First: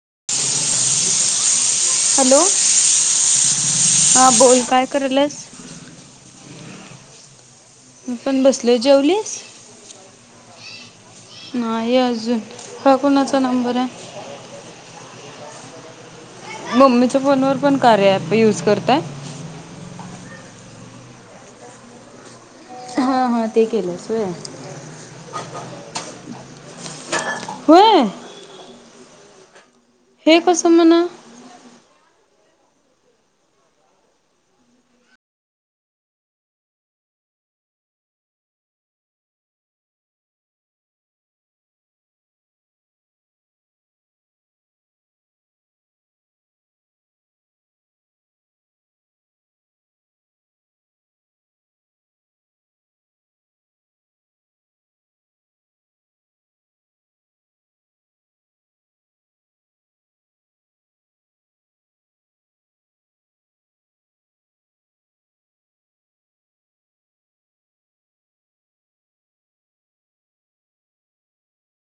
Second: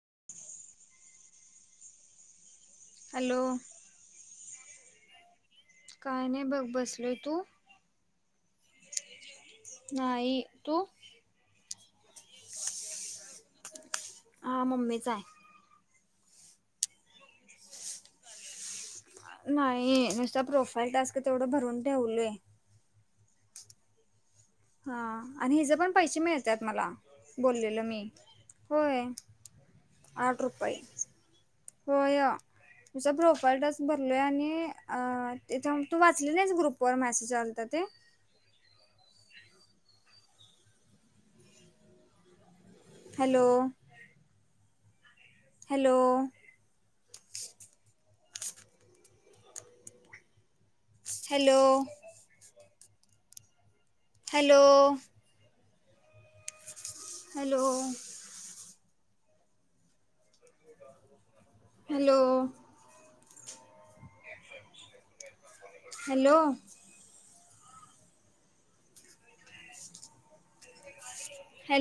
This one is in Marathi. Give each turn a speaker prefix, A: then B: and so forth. A: [inaudible] हॅलो.
B: हॅलो.
A: हा बोल काय कराल्सास.
B: काय नाही बघ बसलोय. तू
A: मी पण बसलोय. जेवलीस
B: नाही तु,
A: [unintelligible]
B: हा मम्मीच आहे
A: मम्मीच्या फोनवर पण कार्य ॲप युज करताय.
B: नाही नुसता प्रोफाईल टास्क तेवढं भरून ठेवलोय.
A: हा ते केलंस होय.
B: हा, आणि हिचे पण पैसे मिळतात, मला बोलेलं मी.
A: होय
B: होय,
A: हे
B: आठ
A: कसं
B: रुपये
A: म्हणा
B: होय. तुझा प्रोफाईल टास्क भरलोय, आणि तिथं तू वाचली नाहीच ग्रुपवर मॅसेज आलता ते, hello. Hello. Hello. Hello. Hello. Hello. Hello.